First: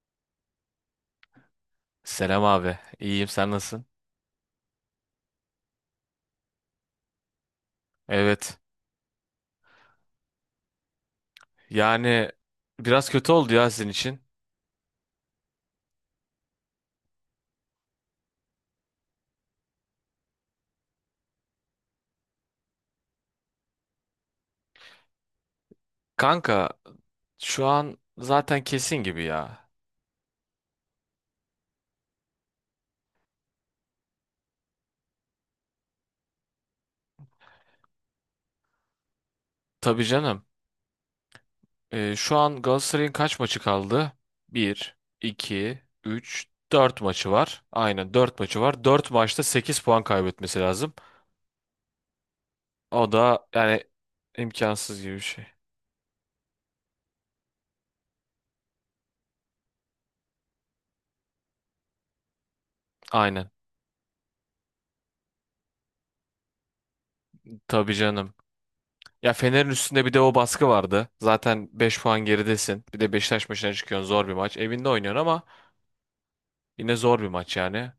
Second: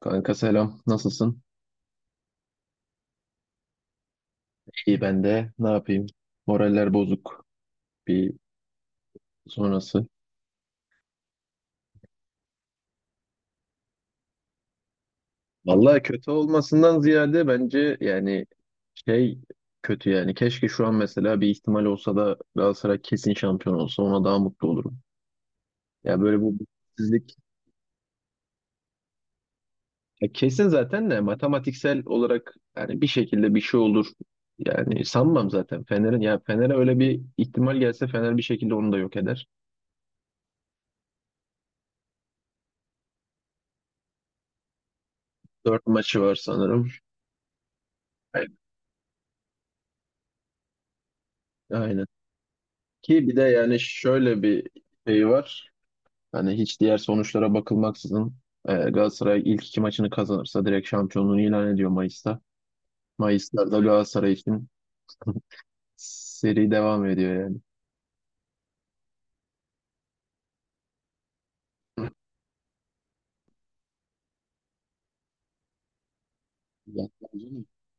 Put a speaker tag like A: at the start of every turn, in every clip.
A: Kanka, selam. Nasılsın?
B: Selam abi. İyiyim sen nasılsın?
A: İyi, ben de. Ne yapayım? Moraller bozuk. Bir
B: Evet.
A: sonrası.
B: Yani biraz kötü oldu ya sizin için.
A: Vallahi kötü olmasından ziyade bence yani şey kötü yani. Keşke şu an mesela bir ihtimal olsa da Galatasaray kesin şampiyon olsa, ona daha mutlu olurum. Ya böyle bu
B: Kanka
A: mutsuzluk
B: şu an zaten kesin gibi ya.
A: ya kesin zaten de, matematiksel olarak yani bir şekilde bir şey olur. Yani sanmam zaten Fener'in, ya Fener'e öyle bir ihtimal gelse Fener bir şekilde onu da yok eder.
B: Tabii canım. Şu an Galatasaray'ın kaç maçı kaldı? Bir, 2,
A: 4 maçı var
B: 3,
A: sanırım.
B: 4 maçı var. Aynen 4 maçı var. 4 maçta 8 puan kaybetmesi lazım.
A: Aynen.
B: O
A: Ki bir de
B: da
A: yani
B: yani
A: şöyle bir
B: imkansız gibi bir
A: şey
B: şey.
A: var. Hani hiç diğer sonuçlara bakılmaksızın Galatasaray ilk 2 maçını kazanırsa direkt şampiyonluğunu ilan ediyor Mayıs'ta.
B: Aynen.
A: Mayıs'ta da Galatasaray için seri devam ediyor yani.
B: Tabii canım. Ya Fener'in üstünde bir de o baskı vardı. Zaten 5 puan geridesin. Bir de Beşiktaş maçına çıkıyorsun. Zor bir maç. Evinde oynuyorsun ama yine
A: Ya,
B: zor bir maç yani.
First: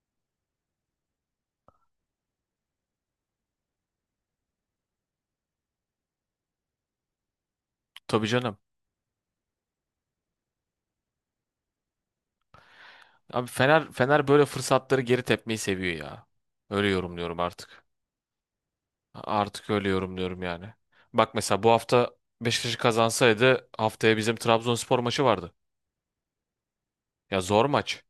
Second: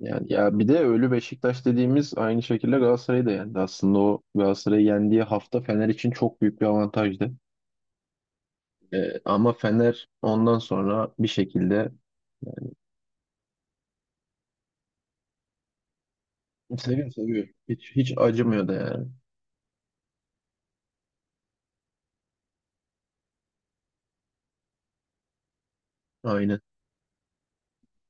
A: yani ya bir de ölü Beşiktaş dediğimiz aynı şekilde Galatasaray'ı da yendi. Aslında o Galatasaray'ı yendiği hafta Fener için çok büyük bir avantajdı.
B: Tabii canım.
A: Ama Fener ondan sonra bir şekilde
B: Abi Fener böyle fırsatları geri tepmeyi seviyor ya. Öyle
A: seviyor,
B: yorumluyorum
A: seviyor.
B: artık.
A: Hiç, hiç acımıyor da yani.
B: Artık öyle yorumluyorum yani. Bak mesela bu hafta Beşiktaş kazansaydı haftaya bizim Trabzonspor maçı vardı.
A: Aynen.
B: Ya zor maç.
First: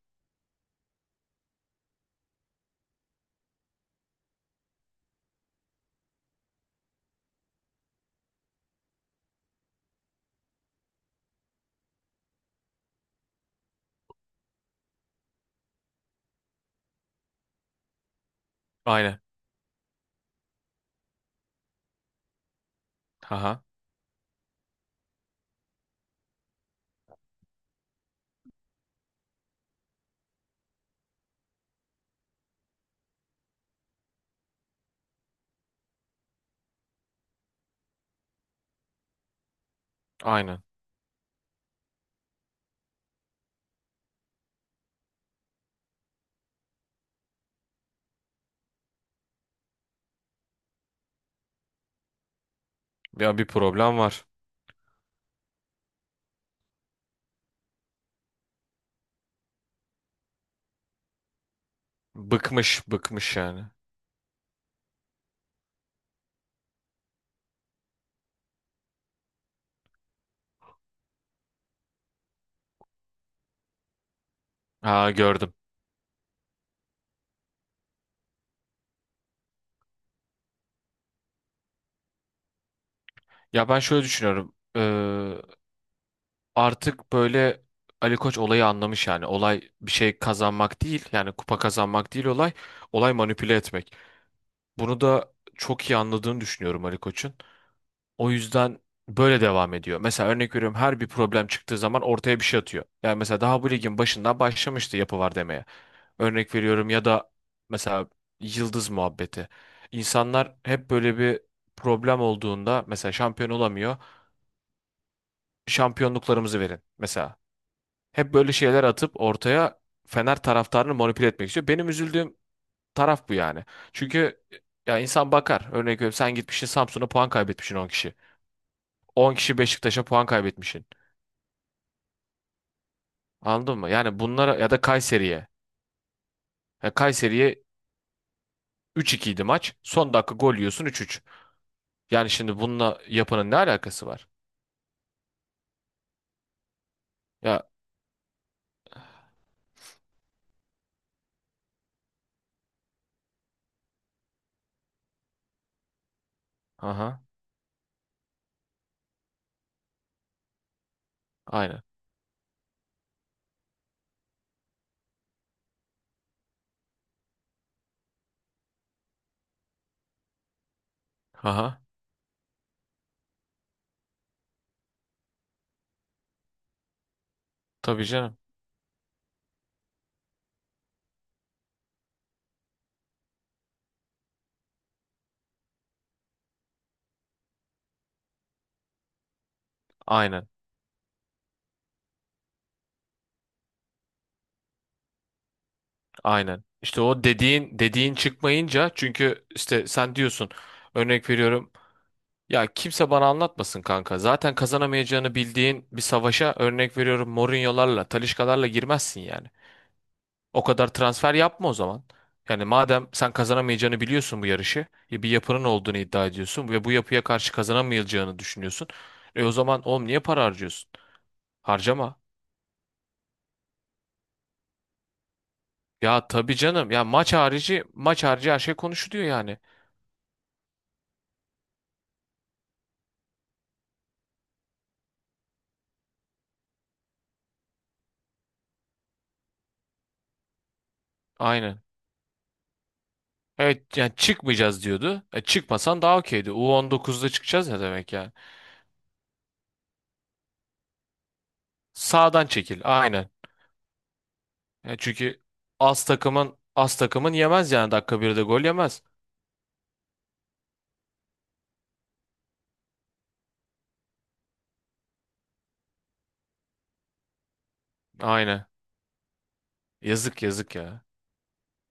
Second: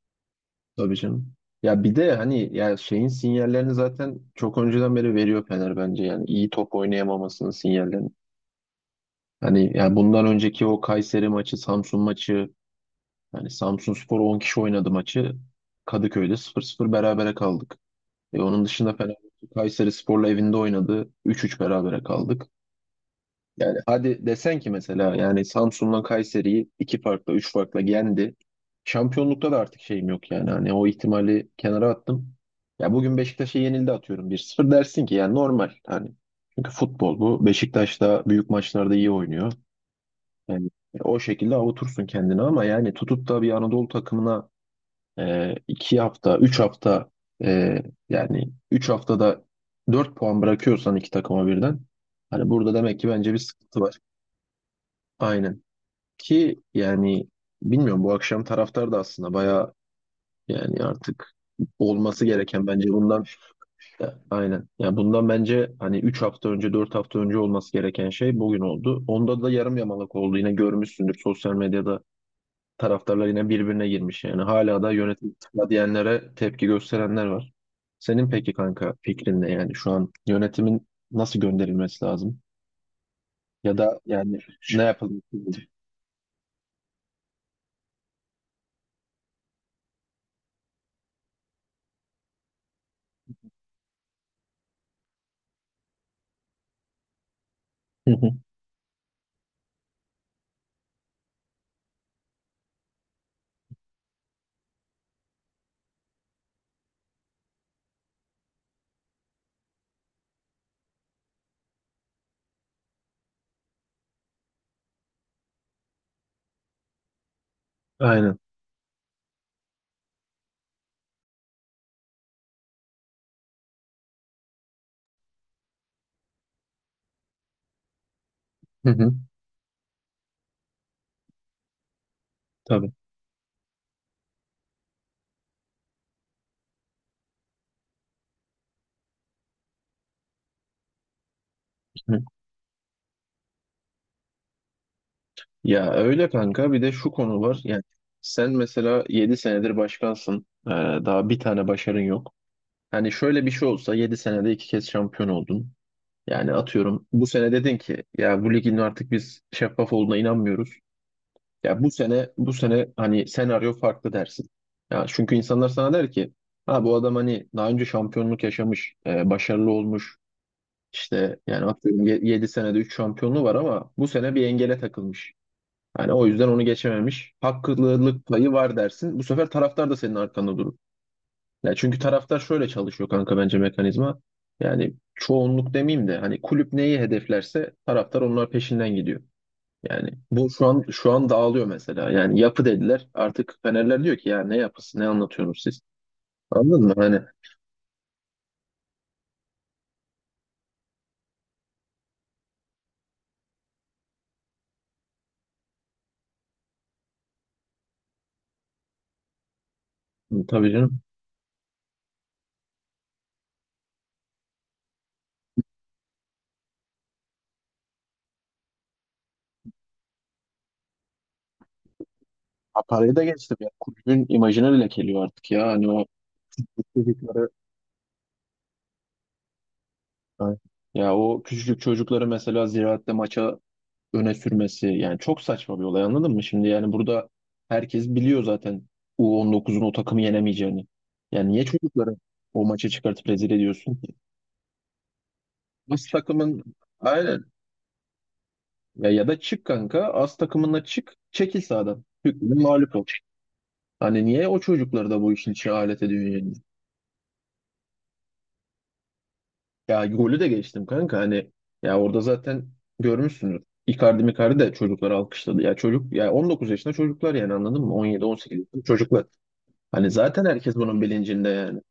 A: Tabii canım. Ya bir de hani ya şeyin sinyallerini zaten çok önceden beri veriyor Fener bence, yani iyi top oynayamamasının sinyallerini. Hani ya bundan önceki o Kayseri maçı, Samsun maçı, yani Samsunspor 10 kişi oynadı maçı. Kadıköy'de 0-0 berabere kaldık. Onun dışında Fener
B: Aynen.
A: Kayseri Spor'la evinde oynadı. 3-3 berabere kaldık.
B: Aha.
A: Yani hadi desen ki mesela yani Samsun'la Kayseri'yi 2 farkla, 3 farkla yendi. Şampiyonlukta da artık şeyim yok yani. Hani o ihtimali kenara attım. Ya bugün Beşiktaş'a yenildi, atıyorum 1-0, dersin ki yani normal hani. Çünkü futbol bu. Beşiktaş da büyük maçlarda iyi oynuyor.
B: Aynen.
A: Yani o şekilde avutursun kendini ama yani tutup da bir Anadolu takımına 2 hafta, 3 hafta e, yani 3 haftada 4 puan bırakıyorsan 2 takıma birden, hani burada demek ki bence bir
B: Ya bir
A: sıkıntı var.
B: problem var.
A: Aynen. Ki yani bilmiyorum, bu akşam taraftar da aslında bayağı, yani artık olması gereken
B: Bıkmış,
A: bence bundan
B: bıkmış yani.
A: aynen. Yani bundan bence hani 3 hafta önce, 4 hafta önce olması gereken şey bugün oldu. Onda da yarım yamalak oldu. Yine görmüşsündür, sosyal medyada taraftarlar yine birbirine girmiş yani. Hala da
B: Ha
A: yönetim
B: gördüm.
A: istifa diyenlere tepki gösterenler var. Senin peki kanka fikrin ne, yani şu an yönetimin nasıl gönderilmesi lazım?
B: Ya
A: Ya
B: ben
A: da
B: şöyle
A: yani
B: düşünüyorum.
A: ne yapılması lazım?
B: Artık böyle Ali Koç olayı anlamış yani. Olay bir şey kazanmak değil yani kupa kazanmak değil olay. Olay manipüle etmek. Bunu da çok iyi anladığını düşünüyorum Ali Koç'un. O yüzden böyle devam ediyor. Mesela örnek veriyorum her bir problem çıktığı zaman ortaya bir şey atıyor. Yani mesela daha bu ligin başından başlamıştı yapı var demeye. Örnek veriyorum ya da mesela yıldız muhabbeti. İnsanlar hep böyle bir problem olduğunda mesela şampiyon olamıyor. Şampiyonluklarımızı verin mesela. Hep
A: Aynen.
B: böyle şeyler atıp ortaya Fener taraftarını manipüle etmek istiyor. Benim üzüldüğüm taraf bu yani. Çünkü ya insan bakar. Örnek veriyorum sen gitmişsin Samsun'a puan kaybetmişsin 10 kişi.
A: Hı hı.
B: 10 kişi Beşiktaş'a puan kaybetmişsin.
A: Tabii.
B: Anladın mı? Yani bunlara ya da Kayseri'ye. Ya Kayseri'ye üç 2 idi maç. Son dakika gol yiyorsun üç üç. Yani şimdi bununla yapanın ne alakası var?
A: Ya öyle kanka, bir de şu konu var.
B: Ya
A: Yani sen mesela 7 senedir başkansın. Daha bir tane başarın yok. Hani şöyle bir şey olsa, 7 senede 2 kez şampiyon oldun. Yani atıyorum
B: aha
A: bu sene dedin ki ya bu ligin artık biz şeffaf olduğuna inanmıyoruz. Ya
B: aynen.
A: bu sene hani senaryo farklı dersin. Ya çünkü insanlar sana der ki ha bu adam hani daha önce şampiyonluk yaşamış, başarılı olmuş. İşte yani
B: Aha
A: atıyorum 7 senede 3 şampiyonluğu var ama bu sene bir engele takılmış. Yani o yüzden onu geçememiş.
B: tabii
A: Haklılık
B: canım.
A: payı var dersin. Bu sefer taraftar da senin arkanda durur. Ya çünkü taraftar şöyle çalışıyor kanka, bence mekanizma. Yani çoğunluk demeyeyim de hani kulüp neyi hedeflerse taraftar onlar peşinden gidiyor. Yani
B: Aynen.
A: bu şu an dağılıyor mesela. Yani yapı dediler. Artık Fenerler diyor ki ya ne yapısı, ne anlatıyorsunuz siz?
B: Aynen.
A: Anladın mı?
B: İşte
A: Hani
B: o dediğin çıkmayınca çünkü işte sen diyorsun örnek veriyorum. Ya kimse bana anlatmasın kanka. Zaten kazanamayacağını bildiğin bir savaşa örnek veriyorum Mourinho'larla, Talisca'larla girmezsin yani.
A: hı,
B: O
A: tabii
B: kadar
A: canım.
B: transfer yapma o zaman. Yani madem sen kazanamayacağını biliyorsun bu yarışı, bir yapının olduğunu iddia ediyorsun ve bu yapıya karşı kazanamayacağını düşünüyorsun. E o zaman oğlum niye para harcıyorsun? Harcama.
A: Ha, parayı da geçtim ya. Kulübün imajını lekeliyor artık ya. Hani o
B: Ya tabii canım. Ya maç
A: çocukları,
B: harici, maç harici her şey konuşuluyor yani.
A: ya o küçücük çocukları mesela Ziraat'te maça öne sürmesi yani çok saçma bir olay, anladın mı? Şimdi yani burada herkes biliyor zaten U19'un o takımı yenemeyeceğini. Yani niye
B: Aynen.
A: çocukları o maça çıkartıp rezil ediyorsun
B: Evet yani
A: ki?
B: çıkmayacağız diyordu. E, çıkmasan
A: As
B: daha okeydi.
A: takımın,
B: U on dokuzda
A: aynen.
B: çıkacağız ne demek yani?
A: Ya, ya da çık kanka, as takımına çık, çekil sahadan.
B: Sağdan
A: Hükmün
B: çekil.
A: mağlup ol.
B: Aynen.
A: Hani niye o
B: Ya
A: çocukları da bu
B: çünkü
A: işin içine alet
B: az
A: ediyor yani?
B: takımın az takımın yemez yani dakika birde gol yemez.
A: Ya golü de geçtim kanka, hani ya orada zaten görmüşsündür. Icardi Micardi de çocukları alkışladı. Ya çocuk, ya 19 yaşında çocuklar yani, anladın mı? 17 18
B: Aynen.
A: yaşında çocuklar. Hani
B: Yazık
A: zaten
B: yazık
A: herkes bunun
B: ya.
A: bilincinde yani.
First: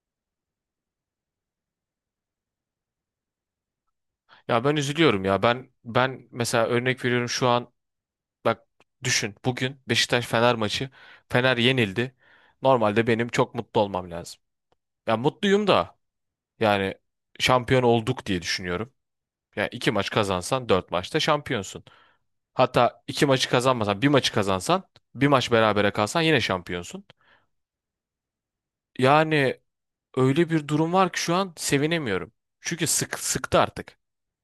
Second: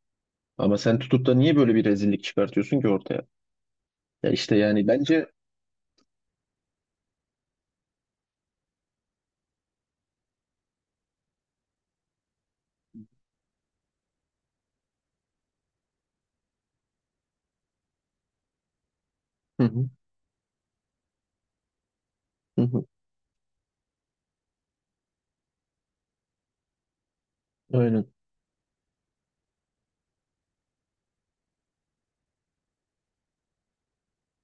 A: Ama sen tutup da niye böyle bir rezillik çıkartıyorsun ki ortaya? Ya işte
B: Ya ben
A: yani
B: üzülüyorum
A: bence
B: ya. Ben mesela örnek veriyorum şu an bak düşün bugün Beşiktaş Fener maçı. Fener yenildi. Normalde benim çok mutlu olmam lazım. Ya mutluyum da yani şampiyon olduk diye düşünüyorum.
A: hı
B: Ya
A: hı,
B: iki maç kazansan dört maçta şampiyonsun.
A: hı hı.
B: Hatta iki maçı kazanmasan bir maçı kazansan bir maç berabere kalsan yine şampiyonsun.
A: Aynen.
B: Yani öyle bir durum var ki şu an sevinemiyorum. Çünkü sık sıktı artık.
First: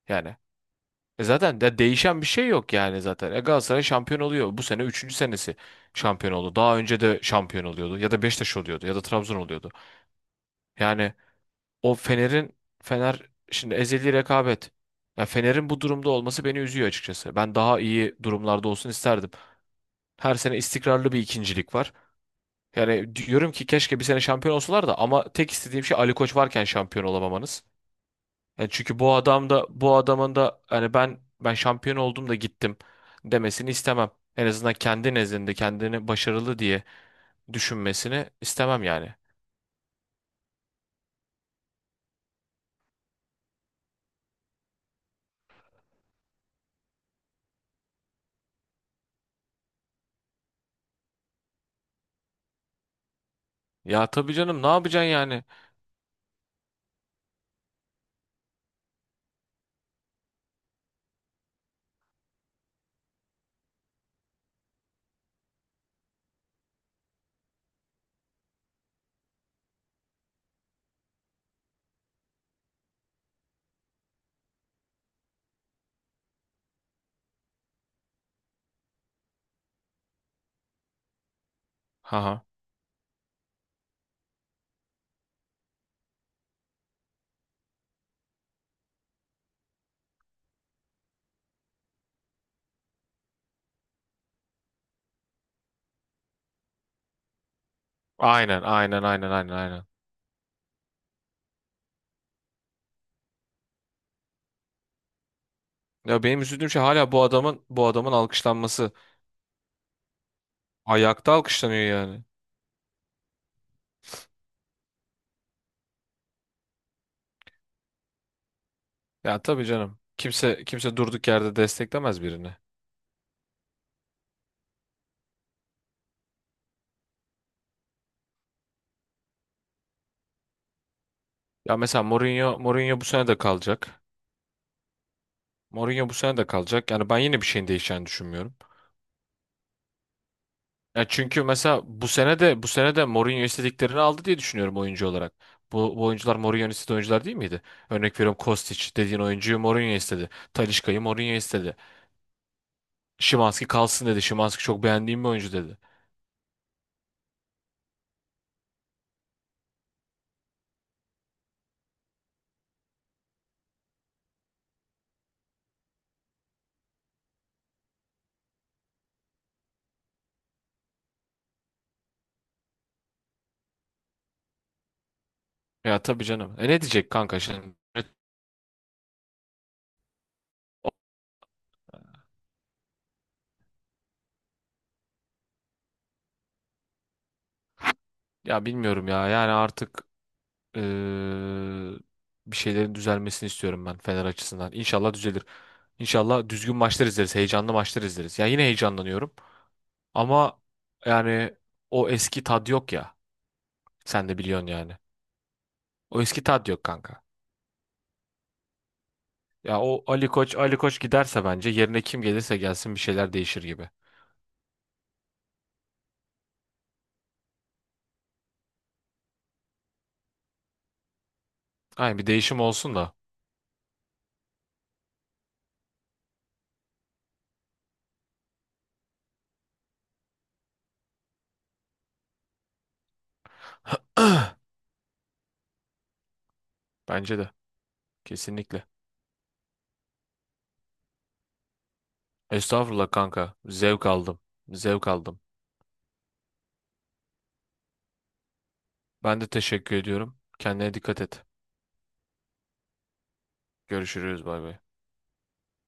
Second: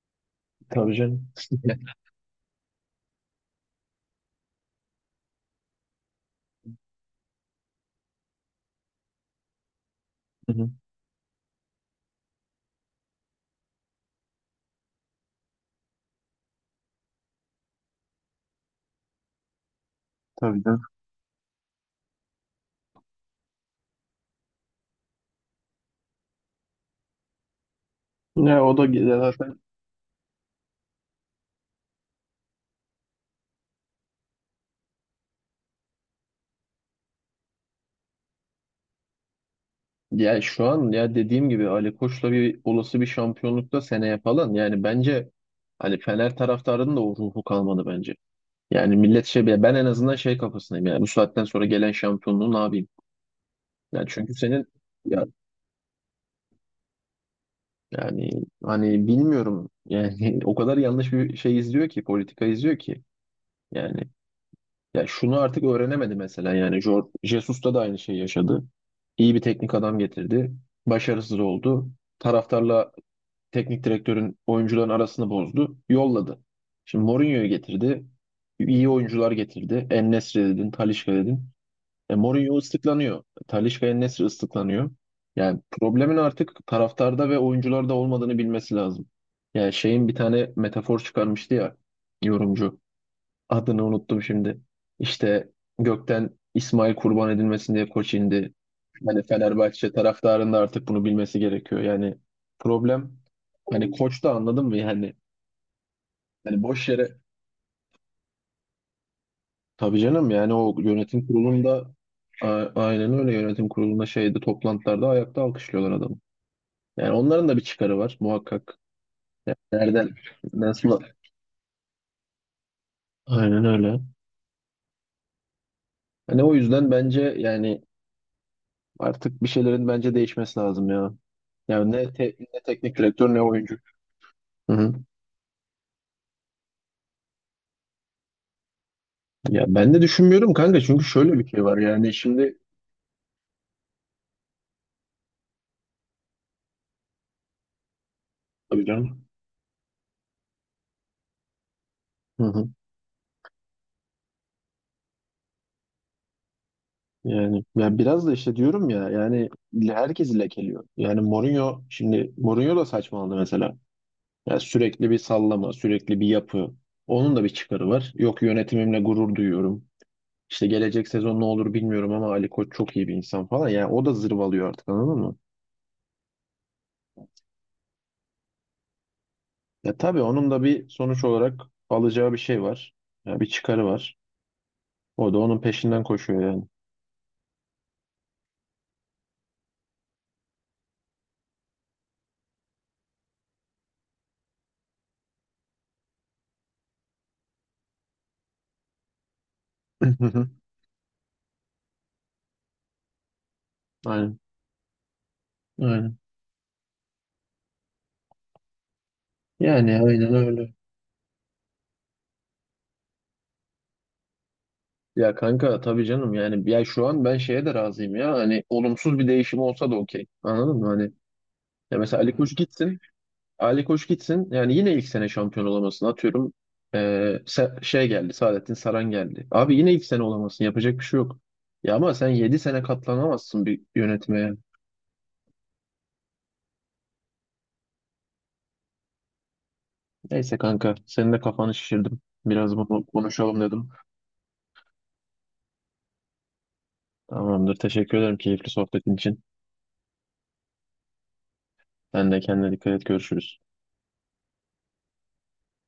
B: Yani
A: Tabii canım.
B: Zaten de değişen bir şey yok yani zaten. E Galatasaray şampiyon oluyor. Bu sene üçüncü senesi şampiyon oldu. Daha önce de şampiyon oluyordu. Ya da Beşiktaş oluyordu ya da Trabzon oluyordu.
A: Hı hı.
B: Yani o Fener şimdi ezeli rekabet. Ya Fener'in bu durumda olması beni üzüyor açıkçası. Ben daha iyi durumlarda olsun isterdim. Her sene
A: Tabii canım.
B: istikrarlı bir ikincilik var. Yani diyorum ki keşke bir sene şampiyon olsalar da ama tek istediğim şey Ali Koç varken şampiyon olamamanız.
A: Ya
B: Yani
A: o da
B: çünkü bu
A: güzel
B: adam
A: zaten.
B: da bu adamın da hani ben şampiyon oldum da gittim demesini istemem. En azından kendi nezdinde kendini başarılı diye düşünmesini istemem yani.
A: Ya şu an ya dediğim gibi Ali Koç'la bir olası bir şampiyonlukta seneye falan, yani bence hani Fener taraftarının da o ruhu kalmadı bence. Yani millet şey, ben en azından şey kafasındayım yani, bu saatten sonra gelen şampiyonluğu ne yapayım? Yani
B: Ya
A: çünkü
B: tabii canım
A: senin
B: ne yapacaksın
A: ya
B: yani?
A: yani hani bilmiyorum yani o kadar yanlış bir şey izliyor ki, politika izliyor ki yani. Ya şunu artık öğrenemedi mesela, yani Jesus'ta da aynı şeyi yaşadı. İyi bir teknik adam getirdi. Başarısız oldu. Taraftarla teknik direktörün, oyuncuların arasını bozdu. Yolladı. Şimdi Mourinho'yu getirdi. İyi oyuncular getirdi. En-Nesyri dedin, Talisca dedin.
B: Haha.
A: Mourinho ıslıklanıyor. Talisca, En-Nesyri ıslıklanıyor. Yani problemin artık taraftarda ve oyuncularda olmadığını bilmesi lazım. Yani şeyin bir tane metafor çıkarmıştı ya, yorumcu. Adını unuttum şimdi. İşte gökten İsmail kurban edilmesin diye koç indi.
B: Aynen aynen
A: Hani
B: aynen aynen aynen.
A: Fenerbahçe taraftarının da artık bunu bilmesi gerekiyor. Yani problem hani koç da, anladın mı? Yani,
B: Ya benim
A: hani
B: üzüldüğüm şey
A: boş
B: hala
A: yere.
B: bu adamın alkışlanması.
A: Tabii canım, yani o yönetim
B: Ayakta alkışlanıyor
A: kurulunda
B: yani.
A: aynen öyle, yönetim kurulunda, şeyde, toplantılarda ayakta alkışlıyorlar adamı. Yani onların da bir çıkarı var muhakkak.
B: Ya
A: Yani
B: tabii canım.
A: nereden,
B: Kimse
A: nasıl?
B: durduk yerde desteklemez birini.
A: Aynen öyle. Hani o yüzden bence yani artık bir şeylerin bence değişmesi lazım ya.
B: Ya
A: Yani
B: mesela
A: ne,
B: Mourinho
A: ne teknik
B: Mourinho bu sene
A: direktör,
B: de
A: ne oyuncu.
B: kalacak.
A: Hı hı.
B: Mourinho bu sene de kalacak. Yani ben yine bir şeyin değişeceğini düşünmüyorum.
A: Ya ben de düşünmüyorum kanka, çünkü
B: Ya
A: şöyle
B: çünkü
A: bir şey var
B: mesela bu
A: yani
B: sene
A: şimdi
B: de bu sene de Mourinho istediklerini aldı diye düşünüyorum oyuncu olarak. Bu oyuncular Mourinho'nun istediği oyuncular değil miydi? Örnek veriyorum
A: tabii
B: Kostić dediğin
A: canım.
B: oyuncuyu Mourinho istedi. Talisca'yı Mourinho istedi.
A: Hı hı.
B: Szymański kalsın dedi. Szymański çok beğendiğim bir oyuncu dedi.
A: Yani ya biraz da işte diyorum ya, yani herkesi lekeliyor. Yani Mourinho şimdi, Mourinho da saçmaladı mesela. Yani sürekli bir sallama, sürekli bir yapı. Onun da bir çıkarı var. Yok, yönetimimle gurur duyuyorum. İşte gelecek sezon ne olur bilmiyorum ama Ali Koç çok iyi bir insan falan. Yani o da zırvalıyor artık, anladın mı?
B: Ya tabii canım. E ne diyecek kanka şimdi?
A: Ya tabii onun da bir sonuç olarak alacağı bir şey var. Ya bir çıkarı var. O da onun peşinden koşuyor yani.
B: Ya bilmiyorum ya. Yani artık eee, bir şeylerin düzelmesini istiyorum ben Fener açısından. İnşallah düzelir. İnşallah düzgün maçlar izleriz. Heyecanlı maçlar izleriz. Ya yine heyecanlanıyorum. Ama yani o eski tad yok ya. Sen de
A: Aynen.
B: biliyorsun yani.
A: Aynen.
B: O eski tad yok kanka. Ya
A: Yani
B: o Ali
A: aynen
B: Koç,
A: öyle.
B: Ali Koç giderse bence yerine kim gelirse gelsin bir şeyler değişir gibi.
A: Ya kanka tabii canım, yani ya şu an ben şeye de razıyım ya, hani olumsuz bir değişim olsa da okey. Anladın mı? Hani ya
B: Aynen
A: mesela
B: bir
A: Ali Koç
B: değişim olsun
A: gitsin,
B: da.
A: Ali Koç gitsin. Yani yine ilk sene şampiyon olamasın. Atıyorum şey geldi. Saadettin Saran geldi. Abi yine ilk sene olamasın. Yapacak bir şey yok. Ya ama sen 7 sene katlanamazsın bir yönetmeye.
B: Bence de. Kesinlikle.
A: Neyse kanka. Senin de kafanı şişirdim. Biraz bunu
B: Estağfurullah kanka.
A: konuşalım dedim.
B: Zevk aldım. Zevk aldım.
A: Tamamdır. Teşekkür ederim keyifli sohbetin için.
B: Ben de teşekkür ediyorum. Kendine dikkat et.
A: Sen de kendine dikkat et. Görüşürüz.
B: Görüşürüz. Bay bay.